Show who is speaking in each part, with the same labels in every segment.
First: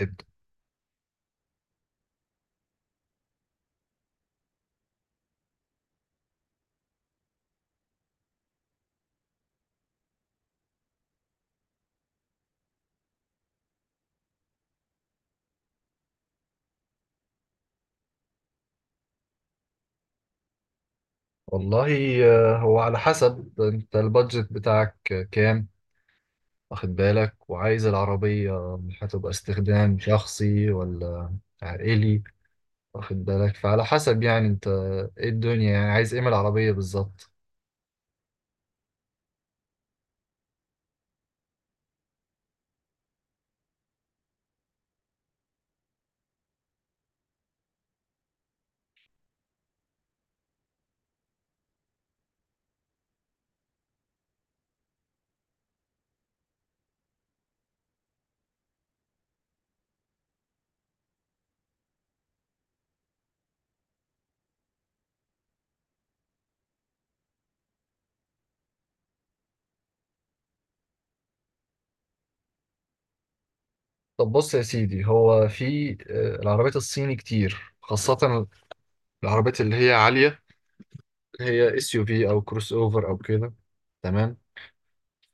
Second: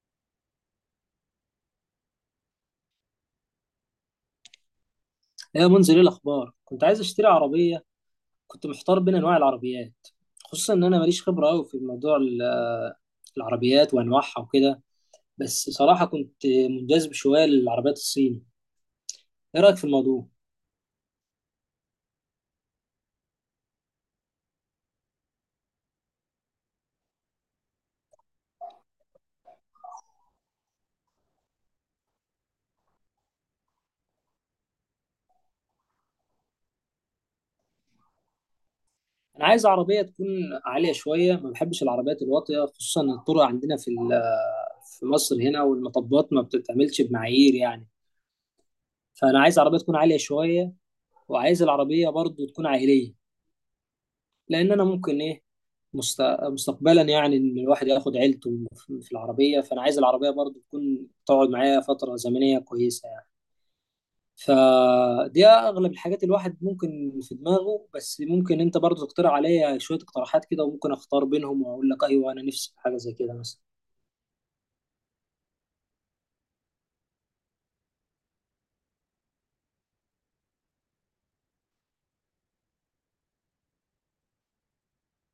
Speaker 1: ابدأ.
Speaker 2: يا منزل، ايه الاخبار؟ كنت عايز اشتري عربيه. كنت محتار بين انواع العربيات، خصوصا ان انا ماليش خبره قوي في موضوع العربيات وانواعها وكده. بس صراحه كنت منجذب شويه للعربيات الصيني. ايه رايك في الموضوع؟
Speaker 1: والله، هو على حسب انت البادجت بتاعك كام؟ واخد بالك، وعايز العربية هتبقى استخدام شخصي ولا عائلي؟ واخد بالك، فعلى حسب يعني انت ايه الدنيا، يعني عايز ايه من العربية بالظبط؟
Speaker 2: انا عايز عربيه تكون عاليه شويه، ما بحبش العربيات الواطيه، خصوصا إن الطرق عندنا في ال- آه، في مصر هنا، والمطبات ما بتتعملش بمعايير يعني. فانا عايز عربيه تكون عاليه شويه، وعايز العربيه برضو تكون عائليه، لان انا ممكن ايه، مستقبلا يعني ان الواحد ياخد عيلته في العربيه. فانا عايز العربيه برضو تكون تقعد معايا فتره زمنيه كويسه يعني. فدي اغلب الحاجات الواحد ممكن في دماغه، بس ممكن انت برضو تقترح عليا شويه اقتراحات كده، وممكن اختار بينهم واقول لك ايوه انا نفسي في حاجه زي كده مثلا.
Speaker 1: طب بص يا سيدي، هو في العربيات الصيني كتير، خاصة العربيات اللي هي عالية، اللي هي اس يو في او كروس اوفر او كده. تمام.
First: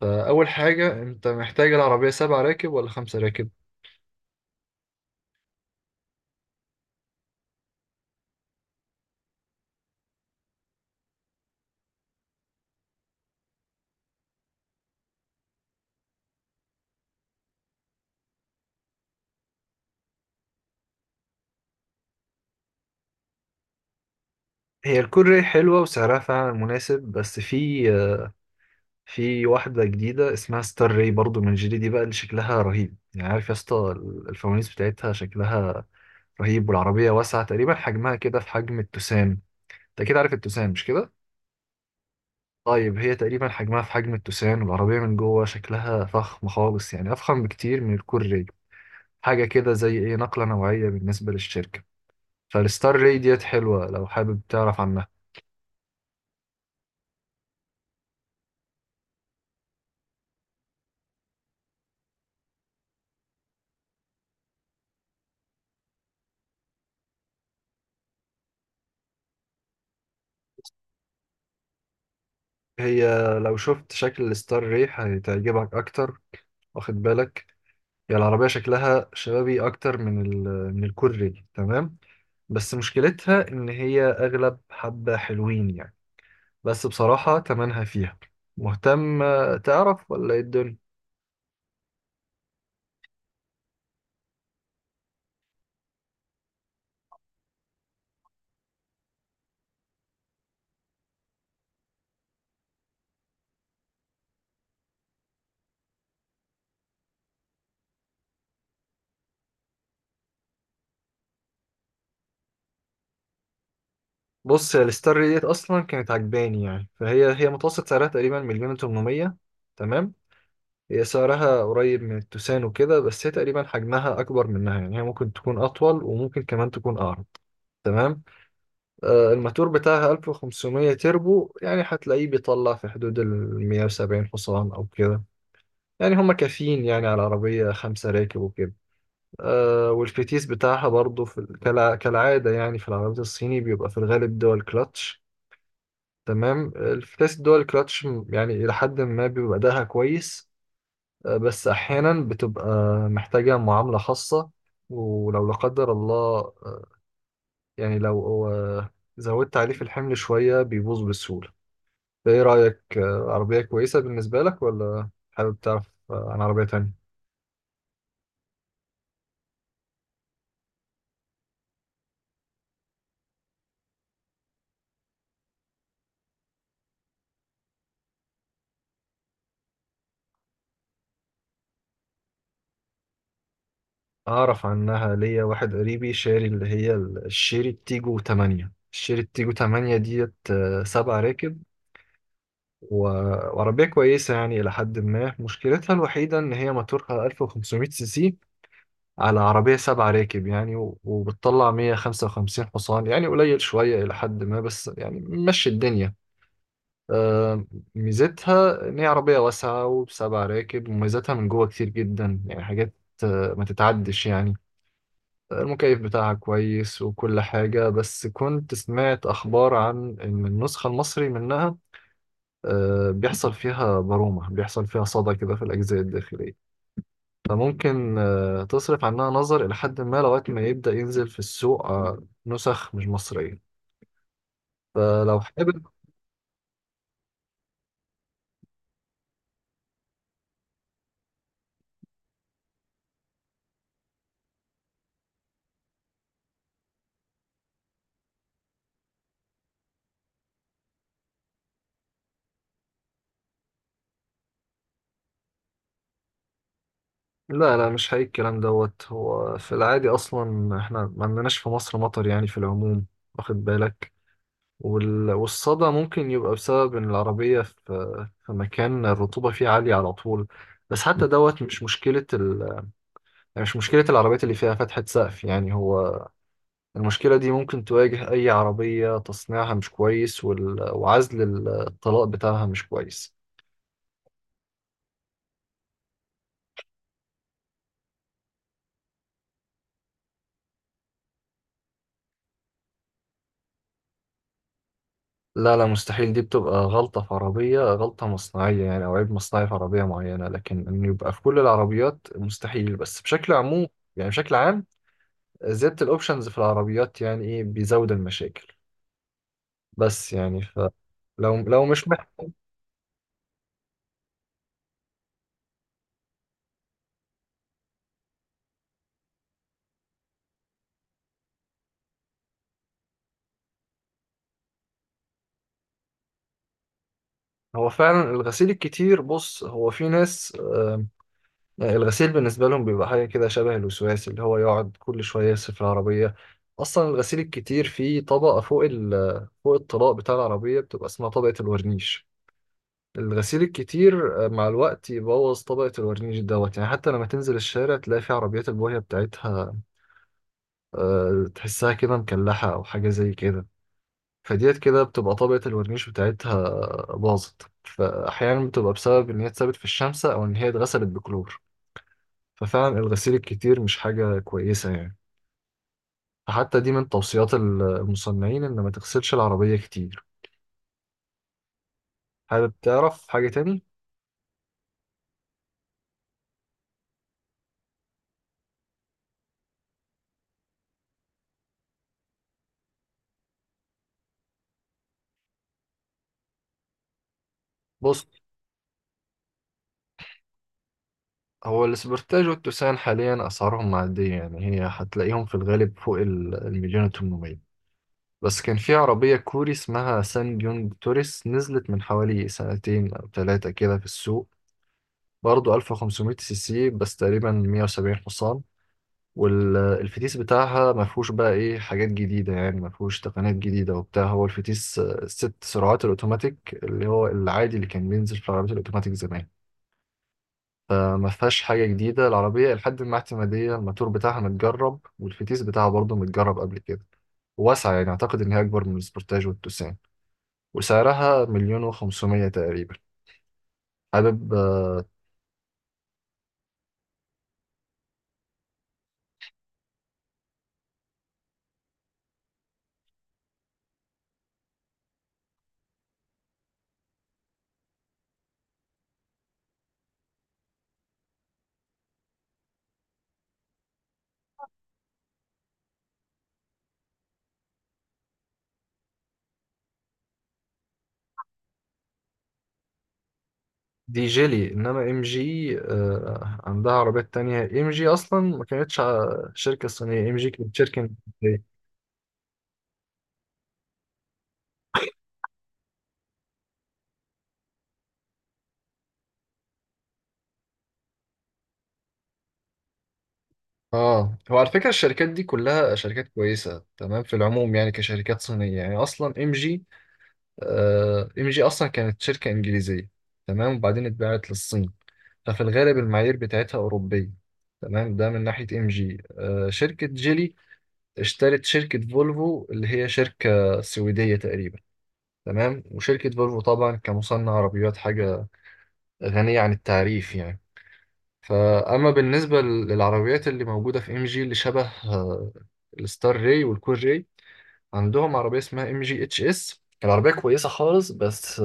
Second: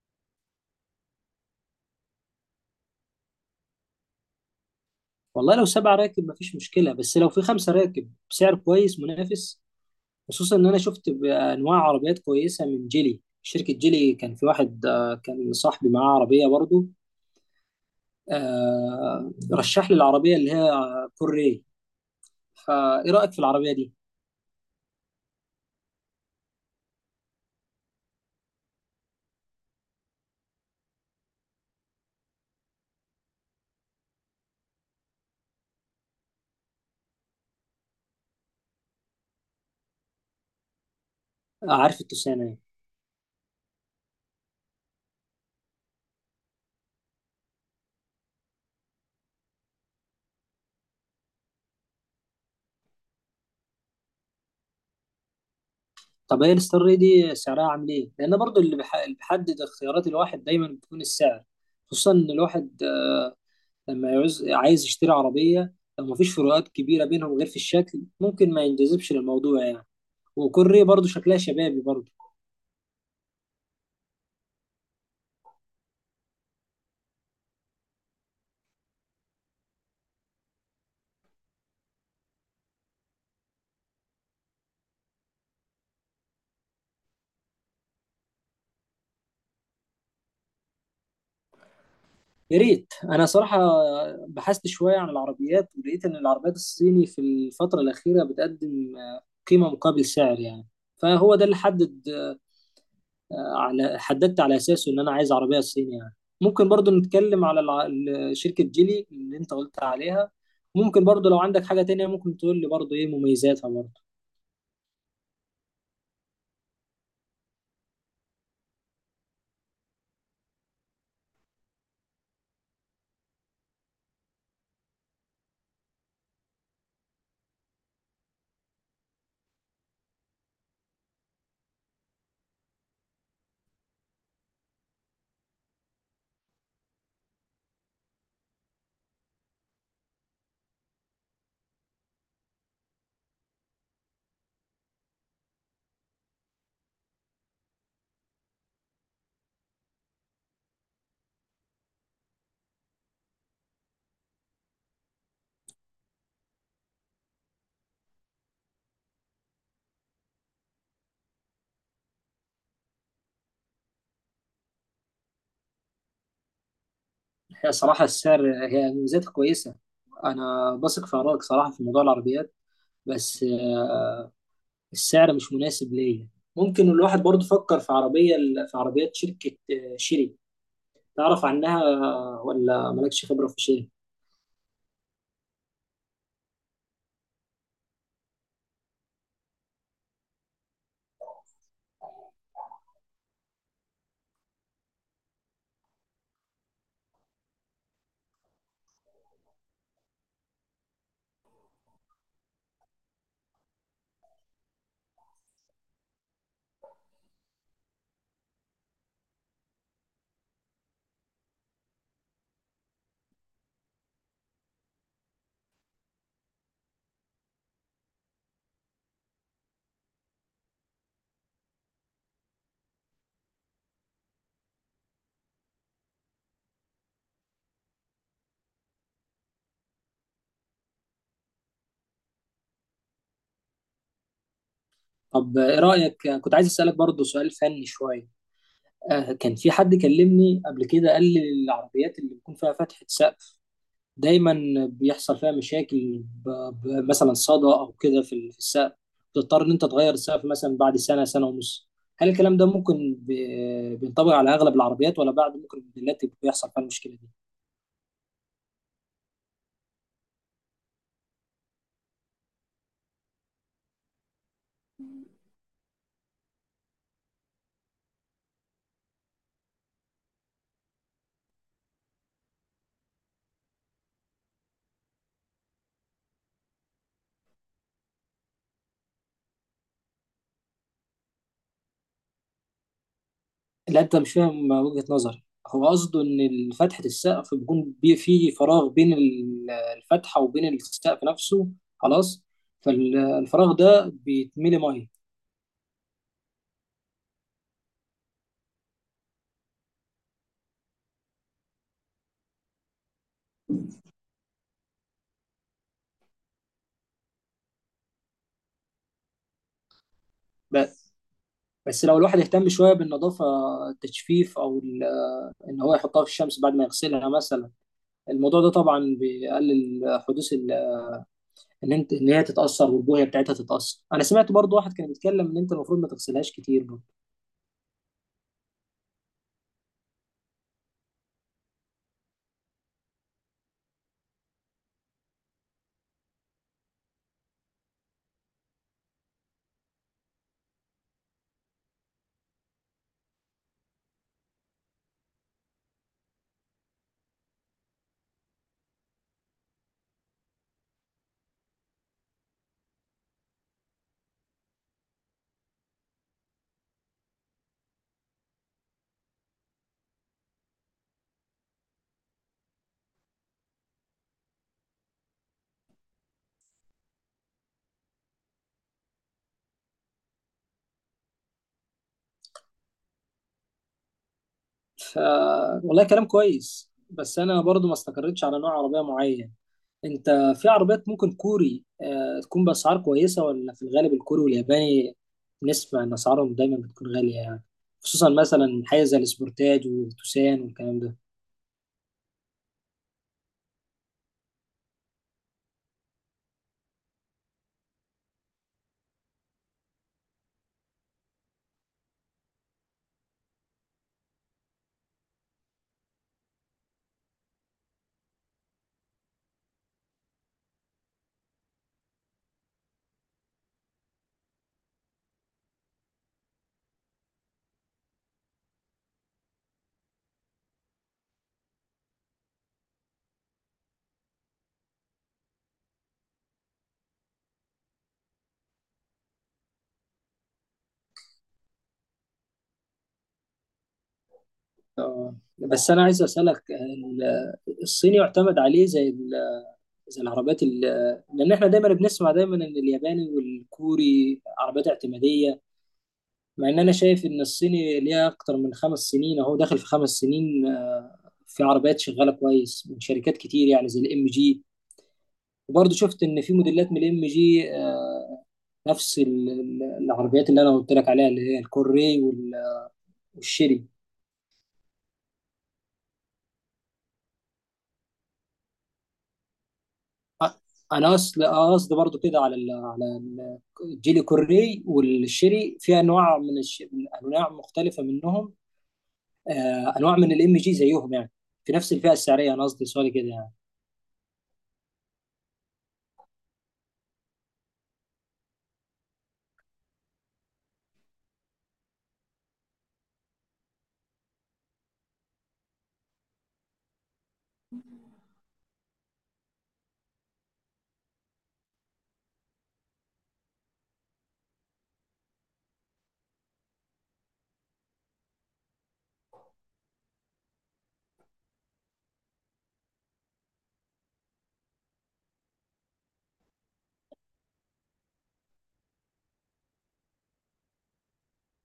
Speaker 1: فأول حاجة، انت محتاج العربية سبع راكب ولا خمسة راكب؟
Speaker 2: والله لو 7 راكب مفيش مشكله، بس لو في 5 راكب بسعر كويس منافس. خصوصا ان انا شفت انواع عربيات كويسه من جيلي. شركه جيلي كان في واحد كان صاحبي معاه عربيه برضو. رشح لي العربية اللي هي كوري. فإيه رأيك في العربية دي؟
Speaker 1: هي الكوري حلوة وسعرها فعلا مناسب. بس في واحدة جديدة اسمها ستار راي، برضو من جيلي. دي بقى اللي شكلها رهيب، يعني عارف يا اسطى. الفوانيس بتاعتها شكلها رهيب، والعربية واسعة، تقريبا حجمها كده في حجم التوسان. انت كده عارف التوسان، مش كده؟
Speaker 2: آه، عارف التوسانة يعني.
Speaker 1: طيب، هي تقريبا حجمها في حجم التوسان، والعربية من جوه شكلها فخم خالص، يعني أفخم بكتير من الكوري. حاجة كده زي ايه نقلة نوعية بالنسبة للشركة. فالستار راي ديت حلوة لو حابب تعرف عنها.
Speaker 2: طب هي الستار ري دي سعرها عامل إيه؟ لأن برضو اللي بيحدد اختيارات الواحد دايما بتكون السعر. خصوصا إن الواحد، لما عايز يشتري عربية، لو مفيش فروقات كبيرة بينهم غير في الشكل، ممكن ما ينجذبش للموضوع يعني. وكوري برضو شكلها شبابي برضو.
Speaker 1: هي لو شفت شكل الستار ريح هتعجبك اكتر، واخد بالك. هي العربيه شكلها شبابي اكتر من الكوري. تمام. بس مشكلتها ان هي اغلب حبه حلوين يعني. بس بصراحه تمنها فيها. مهتم تعرف ولا ايه الدنيا؟
Speaker 2: يا ريت. انا صراحه بحثت شويه عن العربيات، ولقيت ان العربيات الصيني في الفتره الاخيره بتقدم قيمه مقابل سعر يعني. فهو ده اللي حددت على اساسه ان انا عايز عربيه صيني يعني. ممكن برضو نتكلم على شركه جيلي اللي انت قلت عليها. ممكن برضو لو عندك حاجه تانية ممكن تقول لي برضو ايه مميزاتها برضو.
Speaker 1: بص يا، الستار ريح ديت اصلا كانت عجباني يعني، فهي متوسط سعرها تقريبا مليون و800. تمام. هي سعرها قريب من التوسان وكده، بس هي تقريبا حجمها اكبر منها، يعني هي ممكن تكون اطول، وممكن كمان تكون اعرض. تمام. الماتور بتاعها 1500 تربو، يعني هتلاقيه بيطلع في حدود ال 170 حصان أو كده، يعني هما كافيين يعني على عربية خمسة راكب وكده. والفتيس بتاعها برضو في كالعادة، يعني في العربيات الصيني بيبقى في الغالب دول كلاتش. تمام. الفتيس دول كلاتش، يعني إلى حد ما بيبقى أداها كويس. بس أحيانا بتبقى محتاجة معاملة خاصة. ولو لا قدر الله، آه، يعني لو زودت عليه في الحمل شوية بيبوظ بسهولة. ايه رأيك؟ عربية كويسة بالنسبة لك، ولا حابب تعرف عن عربية تانية؟
Speaker 2: هي صراحه السعر. هي مميزاتها كويسه. انا بثق في ارائك صراحه في موضوع العربيات، بس السعر مش مناسب ليا. ممكن الواحد برضه فكر في عربيات شركة شيري. تعرف عنها ولا مالكش خبرة في شيري؟
Speaker 1: أعرف عنها. ليا واحد قريبي شاري اللي هي الشيري تيجو 8 ديت، سبع راكب و- وعربية كويسة يعني إلى حد ما. مشكلتها الوحيدة إن هي موتورها 1500 سي سي على عربية سبع راكب يعني، وبتطلع 155 حصان، يعني قليل شوية إلى حد ما، بس يعني مشي الدنيا. آه، ميزتها إن هي عربية واسعة وبسبع راكب، وميزتها من جوه كتير جدا، يعني حاجات ما تتعدش يعني. المكيف بتاعها كويس وكل حاجة، بس كنت سمعت أخبار عن إن النسخة المصري منها بيحصل فيها برومة، بيحصل فيها صدى كده في الأجزاء الداخلية. فممكن تصرف عنها نظر إلى حد ما، لغاية ما يبدأ ينزل في السوق نسخ مش مصرية، فلو
Speaker 2: طب ايه
Speaker 1: حابب.
Speaker 2: رأيك؟ كنت عايز أسألك برضه سؤال فني شوية. كان في حد كلمني قبل كده قال لي العربيات اللي بيكون فيها فتحة سقف دايما بيحصل فيها مشاكل، مثلا صدى أو كده في السقف. بتضطر إن أنت تغير السقف مثلا بعد سنة سنة ونص. هل الكلام ده ممكن بينطبق على أغلب العربيات، ولا بعد ممكن الموديلات بيحصل فيها المشكلة دي؟
Speaker 1: لا، لا، مش حقيقي الكلام دوت. هو في العادي اصلا احنا ما عندناش في مصر مطر يعني في العموم، واخد بالك. والصدى ممكن يبقى بسبب ان العربية في مكان الرطوبة فيه عالية على طول. بس حتى دوت مش مشكلة يعني مش مشكلة العربيات اللي فيها فتحة سقف، يعني هو المشكلة دي ممكن تواجه أي عربية تصنيعها مش كويس، وعزل الطلاء بتاعها مش كويس.
Speaker 2: لا انت مش فاهم وجهة نظري. هو قصده ان فتحة السقف بيكون في فراغ بين الفتحة وبين السقف نفسه. خلاص. فالفراغ ده بيتملي ميه.
Speaker 1: لا، لا، مستحيل. دي بتبقى غلطة في عربية، غلطة مصنعية يعني، أو عيب مصنعي في عربية معينة، لكن إنه يبقى في كل العربيات مستحيل. بس بشكل عموم يعني، بشكل عام زيادة الأوبشنز في العربيات يعني إيه بيزود المشاكل. بس يعني
Speaker 2: بس
Speaker 1: لو
Speaker 2: بس
Speaker 1: مش
Speaker 2: لو الواحد
Speaker 1: محتاج.
Speaker 2: اهتم شوية بالنظافة، التجفيف، ان هو يحطها في الشمس بعد ما يغسلها مثلا، الموضوع ده طبعا بيقلل حدوث ان هي تتأثر والبوية بتاعتها تتأثر. انا سمعت برضو واحد كان بيتكلم ان انت المفروض ما تغسلهاش كتير.
Speaker 1: هو فعلا الغسيل الكتير. بص، هو في ناس يعني الغسيل بالنسبة لهم بيبقى حاجة كده شبه الوسواس، اللي هو يقعد كل شوية يغسل في العربية. أصلا الغسيل الكتير فيه طبقة فوق الطلاء بتاع العربية، بتبقى اسمها طبقة الورنيش. الغسيل الكتير مع الوقت يبوظ طبقة الورنيش دوت، يعني حتى لما تنزل الشارع تلاقي في عربيات البويه بتاعتها تحسها كده مكلحة أو حاجة زي كده. فديت كده بتبقى طبقة الورنيش بتاعتها باظت، فأحيانا بتبقى بسبب إن هي اتسابت في الشمس أو إن هي اتغسلت بكلور. ففعلا الغسيل الكتير مش حاجة كويسة يعني، فحتى دي من توصيات المصنعين إن ما تغسلش العربية كتير. حابب تعرف حاجة تاني؟
Speaker 2: ف والله كلام كويس، بس انا برضو ما استقريتش على نوع عربيه معين. انت، في عربيات ممكن كوري تكون باسعار كويسه، ولا في الغالب الكوري والياباني نسمع ان اسعارهم دايما بتكون غاليه يعني؟
Speaker 1: بص،
Speaker 2: خصوصا مثلا حاجه زي السبورتاج والتوسان والكلام ده.
Speaker 1: هو الاسبرتاج والتوسان حاليا أسعارهم معدية، يعني هي هتلاقيهم في الغالب فوق المليون وتمنمية. بس كان في عربية كوري اسمها سان بيونج توريس نزلت من حوالي سنتين أو ثلاثة كده في السوق. برضه 1500 سي سي، بس تقريبا 170 حصان. والفتيس بتاعها ما فيهوش بقى ايه حاجات جديدة يعني، ما فيهوش تقنيات جديدة وبتاع. هو الفتيس ست سرعات الأوتوماتيك، اللي هو العادي اللي كان بينزل في العربيات الأوتوماتيك زمان. فما فيهاش حاجة جديدة العربية، لحد ما اعتمادية الماتور بتاعها متجرب، والفتيس بتاعها برضه متجرب قبل كده. واسعة، يعني أعتقد إن هي أكبر من السبورتاج والتوسان، وسعرها مليون وخمسمية تقريبا. حابب
Speaker 2: بس انا عايز اسالك، الصيني يعتمد عليه زي زي العربيات لان احنا دايما بنسمع دايما ان الياباني والكوري عربيات اعتماديه. مع ان انا شايف ان الصيني ليها اكتر من 5 سنين. اهو داخل في 5 سنين، في عربيات شغاله كويس من شركات كتير يعني زي الام جي. وبرضه شفت ان في موديلات من الام جي نفس العربيات اللي انا قلت لك عليها اللي هي الكوري والشيري.
Speaker 1: دي جيلي. إنما إم جي عندها عربيات تانية. إم جي أصلا ما كانتش شركة صينية، إم
Speaker 2: أ-
Speaker 1: جي كانت شركة
Speaker 2: انا اصل
Speaker 1: أمريكية.
Speaker 2: قصدي برضو كده على على الجيل الكوري والشيري. في انواع من انواع مختلفه منهم. انواع من الام جي زيهم يعني، في نفس الفئه السعريه. انا قصدي سؤالي كده يعني.
Speaker 1: اه، هو على فكرة الشركات دي كلها شركات كويسة تمام في العموم، يعني كشركات صينية. يعني أصلا ام جي اصلا كانت شركه انجليزيه. تمام. وبعدين اتباعت للصين، ففي الغالب المعايير بتاعتها اوروبيه. تمام. ده من ناحيه ام جي. شركه جيلي اشترت شركه فولفو اللي هي شركه سويديه تقريبا. تمام. وشركه فولفو طبعا كمصنع عربيات، حاجه غنيه عن التعريف يعني. فاما بالنسبه للعربيات اللي موجوده في ام جي اللي شبه الستار راي والكور راي، عندهم عربيه اسمها ام جي اتش اس. العربيه كويسه خالص، بس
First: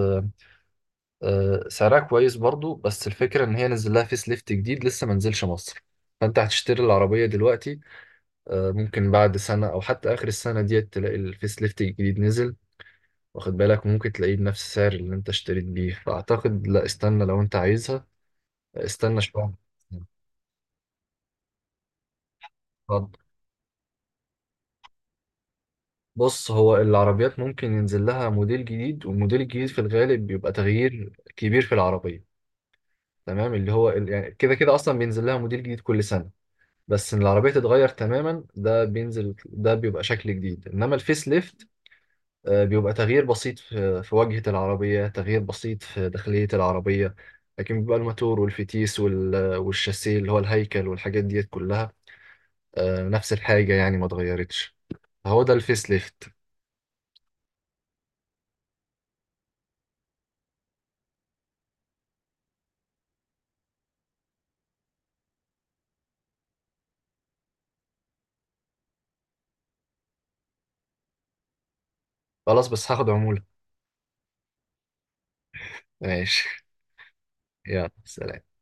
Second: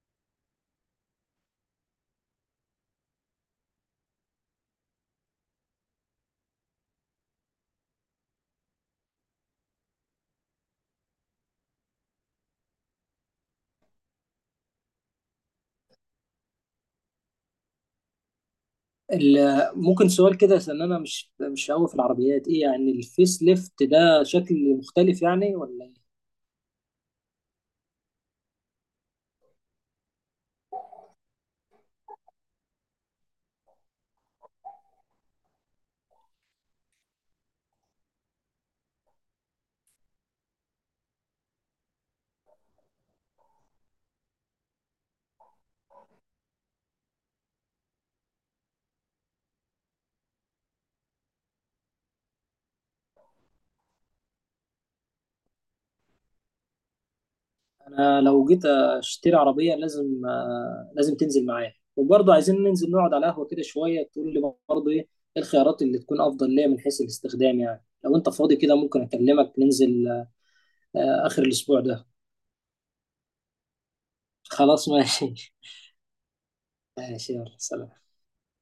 Speaker 1: سعرها كويس برضو. بس الفكرة إن هي نزل لها فيس ليفت جديد لسه ما نزلش مصر. فأنت هتشتري العربية دلوقتي، ممكن بعد سنة أو حتى آخر السنة ديت تلاقي الفيس ليفت الجديد نزل، واخد بالك، ممكن تلاقيه بنفس السعر اللي أنت اشتريت بيه. فأعتقد لا، استنى. لو أنت عايزها استنى شوية.
Speaker 2: ممكن سؤال كده عشان انا مش قوي في العربيات. ايه يعني
Speaker 1: اتفضل.
Speaker 2: الفيس ليفت ده؟ شكل مختلف يعني ولا إيه؟
Speaker 1: بص، هو العربيات ممكن ينزل لها موديل جديد، والموديل الجديد في الغالب بيبقى تغيير كبير في العربية. تمام. اللي هو يعني كده كده أصلا بينزل لها موديل جديد كل سنة. بس ان العربيه تتغير تماما ده بينزل، ده بيبقى شكل جديد. انما الفيس ليفت بيبقى تغيير بسيط في واجهه العربيه، تغيير بسيط في داخليه العربيه. لكن بيبقى الماتور والفتيس والشاسيه اللي هو الهيكل، والحاجات ديت كلها نفس الحاجه يعني، ما اتغيرتش. فهو ده الفيس ليفت.
Speaker 2: انا لو جيت اشتري عربيه لازم، تنزل معايا. وبرضه عايزين ننزل نقعد على قهوه كده شويه تقول لي برضه ايه الخيارات اللي تكون افضل ليا من حيث الاستخدام يعني. لو انت فاضي كده ممكن اكلمك ننزل اخر الاسبوع ده.
Speaker 1: خلاص، بس هاخد عموله.
Speaker 2: خلاص. ماشي.
Speaker 1: ماشي.
Speaker 2: ماشي، يلا
Speaker 1: يلا
Speaker 2: سلام.
Speaker 1: سلام